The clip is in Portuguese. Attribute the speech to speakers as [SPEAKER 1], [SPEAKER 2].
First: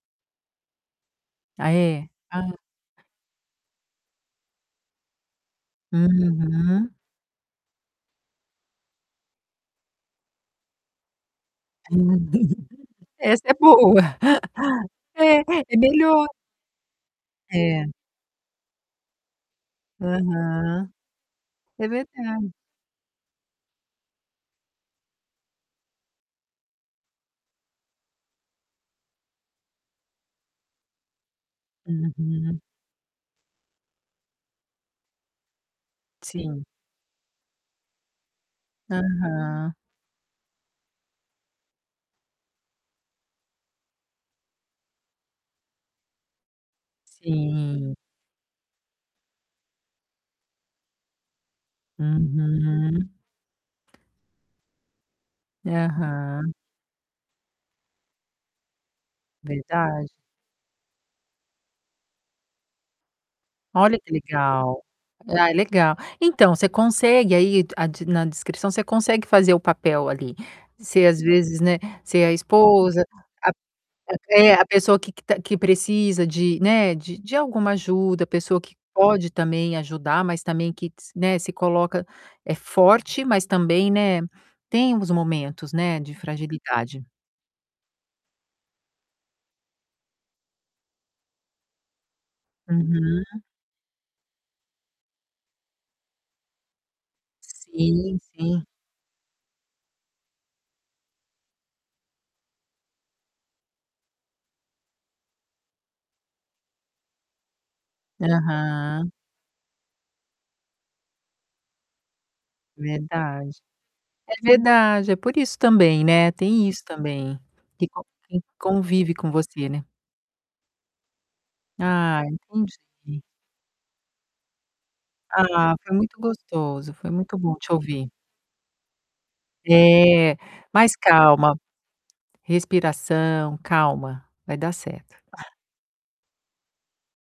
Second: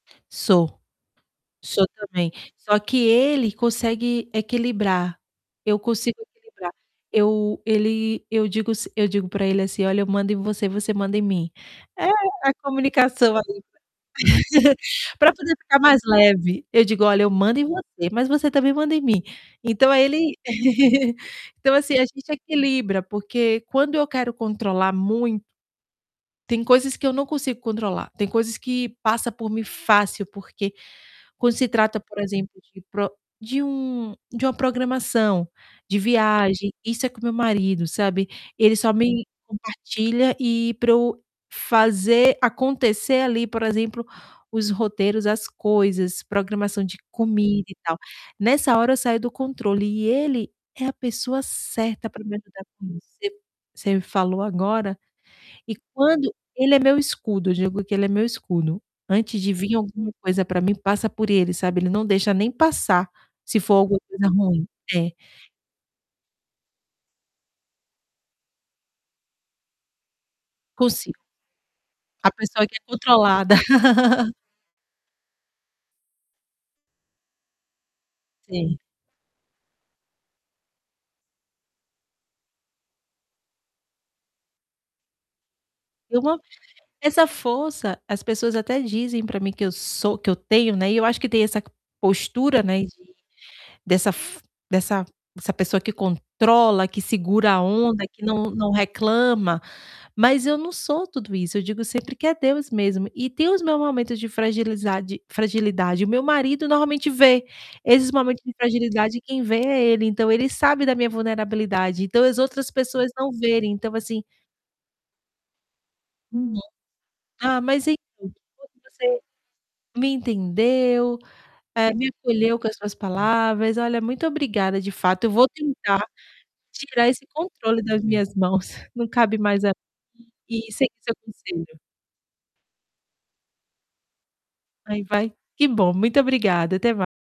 [SPEAKER 1] Sou,
[SPEAKER 2] Ah,
[SPEAKER 1] sou
[SPEAKER 2] é.
[SPEAKER 1] também,
[SPEAKER 2] Ah.
[SPEAKER 1] só que ele consegue equilibrar, eu consigo equilibrar.
[SPEAKER 2] Uhum.
[SPEAKER 1] Eu ele eu digo s eu digo para ele assim: "Olha, eu mando em você e você manda em mim." É a comunicação
[SPEAKER 2] Essa é
[SPEAKER 1] aí.
[SPEAKER 2] boa.
[SPEAKER 1] Para
[SPEAKER 2] É,
[SPEAKER 1] fazer
[SPEAKER 2] é
[SPEAKER 1] ficar mais
[SPEAKER 2] melhor.
[SPEAKER 1] leve, eu digo: "Olha, eu mando em
[SPEAKER 2] É.
[SPEAKER 1] você, mas você também manda em mim." Então aí ele
[SPEAKER 2] Aham.
[SPEAKER 1] Então,
[SPEAKER 2] É
[SPEAKER 1] assim, a gente
[SPEAKER 2] verdade.
[SPEAKER 1] equilibra, porque quando eu quero controlar mui Tem coisas que eu não consigo controlar, tem coisas que passa por mim fácil, porque, quando se trata, por exemplo,
[SPEAKER 2] Uhum.
[SPEAKER 1] de pro de um de uma programação, de
[SPEAKER 2] Sim.
[SPEAKER 1] viagem, isso é com meu marido, sabe. Ele só me
[SPEAKER 2] Aham.
[SPEAKER 1] compartilha, e para eu fazer acontecer ali, por exemplo, os roteiros, as coisas, programação de comida e
[SPEAKER 2] Sim.
[SPEAKER 1] tal. Nessa hora eu saio do controle, e ele é a pessoa certa para me ajudar, com isso.
[SPEAKER 2] Uhum.
[SPEAKER 1] C você me falou agora, e quando
[SPEAKER 2] Aham.
[SPEAKER 1] ele é meu escudo, digo que ele é meu escudo, antes de vim alguma
[SPEAKER 2] Verdade.
[SPEAKER 1] coisa para mim, passa por ele, sabe. Ele não deixa nem passar, se for
[SPEAKER 2] Olha
[SPEAKER 1] alguma
[SPEAKER 2] que
[SPEAKER 1] coisa ruim.
[SPEAKER 2] legal.
[SPEAKER 1] É.
[SPEAKER 2] Ah, é legal. Então você consegue aí a de na descrição, você consegue fazer o papel ali, ser,
[SPEAKER 1] Consigo.
[SPEAKER 2] às vezes, né, ser
[SPEAKER 1] A
[SPEAKER 2] a
[SPEAKER 1] pessoa aqui é
[SPEAKER 2] esposa, a
[SPEAKER 1] controlada.
[SPEAKER 2] a é, a pessoa que que que precisa de, né, de de alguma ajuda, a pessoa que
[SPEAKER 1] Sim.
[SPEAKER 2] pode também ajudar, mas também que s né, se coloca é forte, mas também, né, tem uns momentos, né, de
[SPEAKER 1] Eu não
[SPEAKER 2] fragilidade.
[SPEAKER 1] essa força, as pessoas até dizem para mim que eu sou que eu tenho, né, e eu acho que tem essa postura, né, de
[SPEAKER 2] Uhum.
[SPEAKER 1] dessa f dessa dessa pessoa que controla, que segura a onda,
[SPEAKER 2] Sim,
[SPEAKER 1] que não
[SPEAKER 2] sim.
[SPEAKER 1] não reclama, mas eu não sou tudo isso, eu digo sempre que é Deus mesmo, e tem os meus momentos de fragilizade fragilidade, o meu marido normalmente vê esses momentos de
[SPEAKER 2] Aham.
[SPEAKER 1] fragilidade, quem vê é ele, então ele sabe da minha vulnerabilidade, então as outras pessoas não
[SPEAKER 2] Verdade.
[SPEAKER 1] verem, então assim
[SPEAKER 2] É verdade, é por isso também, né,
[SPEAKER 1] Uhum.
[SPEAKER 2] tem isso também,
[SPEAKER 1] Ah, mas
[SPEAKER 2] que
[SPEAKER 1] [unintelligible] que
[SPEAKER 2] con
[SPEAKER 1] bom
[SPEAKER 2] quem
[SPEAKER 1] que
[SPEAKER 2] convive
[SPEAKER 1] você
[SPEAKER 2] com você, né?
[SPEAKER 1] me entendeu, eh, me
[SPEAKER 2] Ah,
[SPEAKER 1] acolheu com as suas
[SPEAKER 2] entendi.
[SPEAKER 1] palavras, olha, muito obrigada, de fato eu vou
[SPEAKER 2] Ah, foi
[SPEAKER 1] tentar
[SPEAKER 2] muito gostoso,
[SPEAKER 1] tirar
[SPEAKER 2] foi
[SPEAKER 1] esse
[SPEAKER 2] muito bom te
[SPEAKER 1] controle das
[SPEAKER 2] ouvir.
[SPEAKER 1] minhas mãos, não cabe mais a
[SPEAKER 2] É,
[SPEAKER 1] mim e seguir
[SPEAKER 2] mas,
[SPEAKER 1] seu
[SPEAKER 2] calma,
[SPEAKER 1] conselho.
[SPEAKER 2] respiração, calma, vai dar
[SPEAKER 1] Aí,
[SPEAKER 2] certo.
[SPEAKER 1] vai que bom, muito obrigada, até mai